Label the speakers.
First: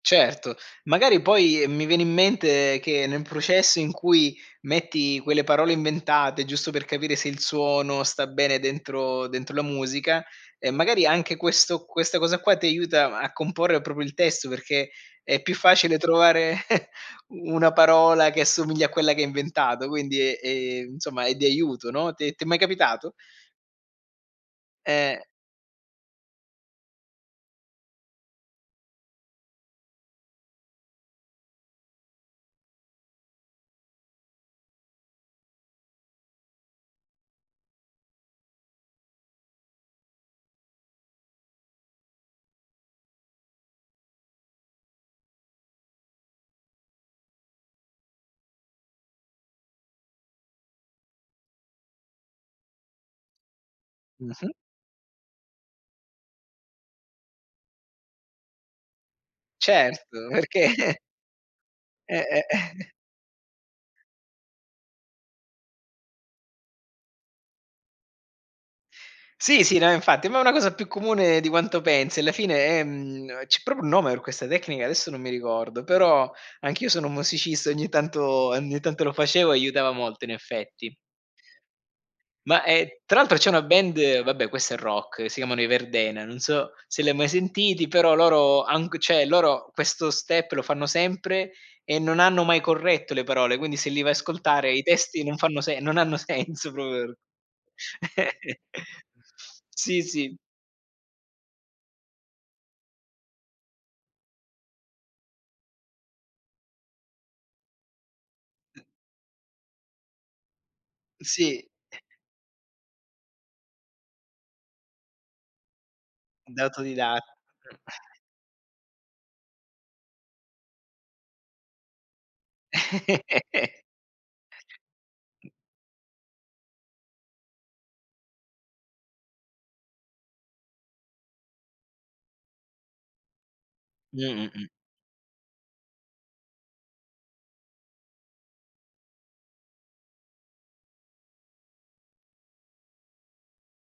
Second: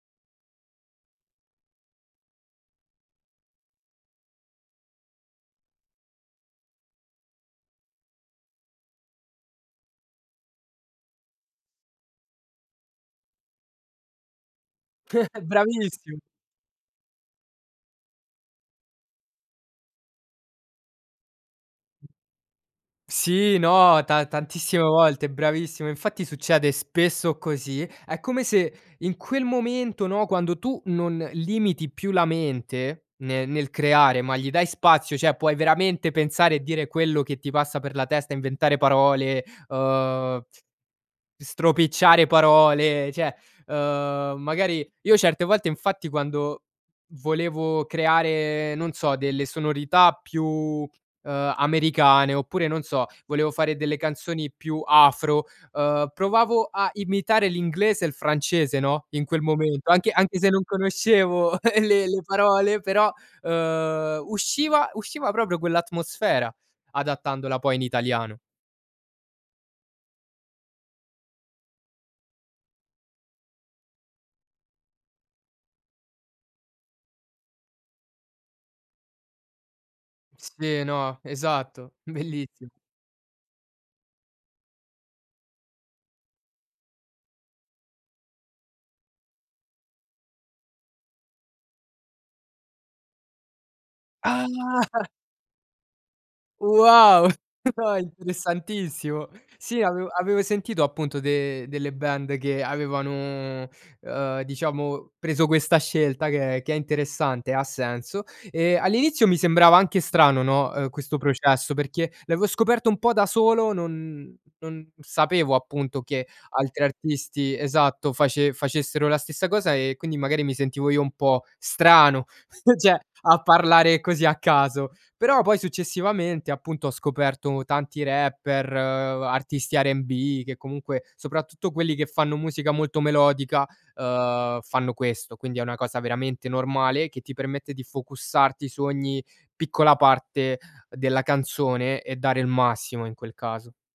Speaker 1: Certo. Magari poi mi viene in mente che nel processo in cui metti quelle parole inventate, giusto per capire se il suono sta bene dentro dentro la musica, e magari anche questo questa cosa qua ti aiuta a comporre proprio il testo perché è più facile
Speaker 2: Bravissim
Speaker 1: trovare, una parola che assomiglia a quella che hai inventato, quindi, ehm, insomma è di aiuto, no. T'è t'è mai capitato?
Speaker 2: Sì, no, ta tantissime
Speaker 1: Eh.
Speaker 2: volte, bravissimo, infatti succede spesso così. È come se in quel momento, no, quando tu non limiti più la mente ne nel creare, ma gli dai spazio, cioè puoi veramente pensare e dire quello che ti passa per la testa, inventare parole, uhm, stropicciare parole, cioè, uhm, magari io certe volte infatti quando volevo creare, non so delle sonorità più, uhm, americane oppure, non so, volevo fare delle canzoni
Speaker 1: Mh-mh.
Speaker 2: più afro, uhm, provavo a imitare l'inglese e il francese, no. In quel momento, anche
Speaker 1: Certo,
Speaker 2: anche se non
Speaker 1: perché
Speaker 2: conoscevo le le
Speaker 1: Eh, eh
Speaker 2: parole però, uhm, usciva usciva proprio quell'atmosfera adattandola poi in italiano.
Speaker 1: Sì, sì no infatti, ma è una cosa più comune di quanto pensi, alla fine è mhmm, c'è proprio un nome per questa tecnica, adesso non mi ricordo, però anch'io sono un musicista, ogni tanto ogni tanto lo facevo e aiutava molto in
Speaker 2: Se,
Speaker 1: effetti.
Speaker 2: no, esatto,
Speaker 1: Ma,
Speaker 2: bellissimo.
Speaker 1: e tra l'altro c'è una band, vabbè questa è rock, si chiamano i Verdena, non so se l'hai mai sentiti, però loro, han g cioè, loro questo step lo fanno sempre e non hanno mai corretto le parole, quindi se li vai a
Speaker 2: Ah.
Speaker 1: ascoltare i testi non fanno se non hanno senso
Speaker 2: Wow, no,
Speaker 1: [unintelligible]
Speaker 2: interessantissimo. Sì
Speaker 1: Sì,
Speaker 2: avevo
Speaker 1: sì.
Speaker 2: avevo sentito appunto de delle band che avevano, uhm, diciamo preso questa scelta che è che è interessante, ha senso. Ehm, all'inizio mi sembrava anche strano, no, uhm, questo
Speaker 1: Sì.
Speaker 2: processo perché l'avevo scoperto un po' da solo, non non sapevo appunto che
Speaker 1: Da
Speaker 2: altri
Speaker 1: autodida
Speaker 2: artisti esatto, face facessero la stessa cosa e quindi magari mi sentivo io un po' strano, cioè a parlare così a caso. Però poi successivamente appunto, ho scoperto tanti rapper, uhm, artisti R&B che comunque soprattutto quelli che fanno musica molto melodica,
Speaker 1: Mh-mh,
Speaker 2: uhm,
Speaker 1: mh.
Speaker 2: fanno questo. Quindi è una cosa veramente normale che ti permette di focusarti su ogni piccola parte della canzone e dare il massimo in quel caso.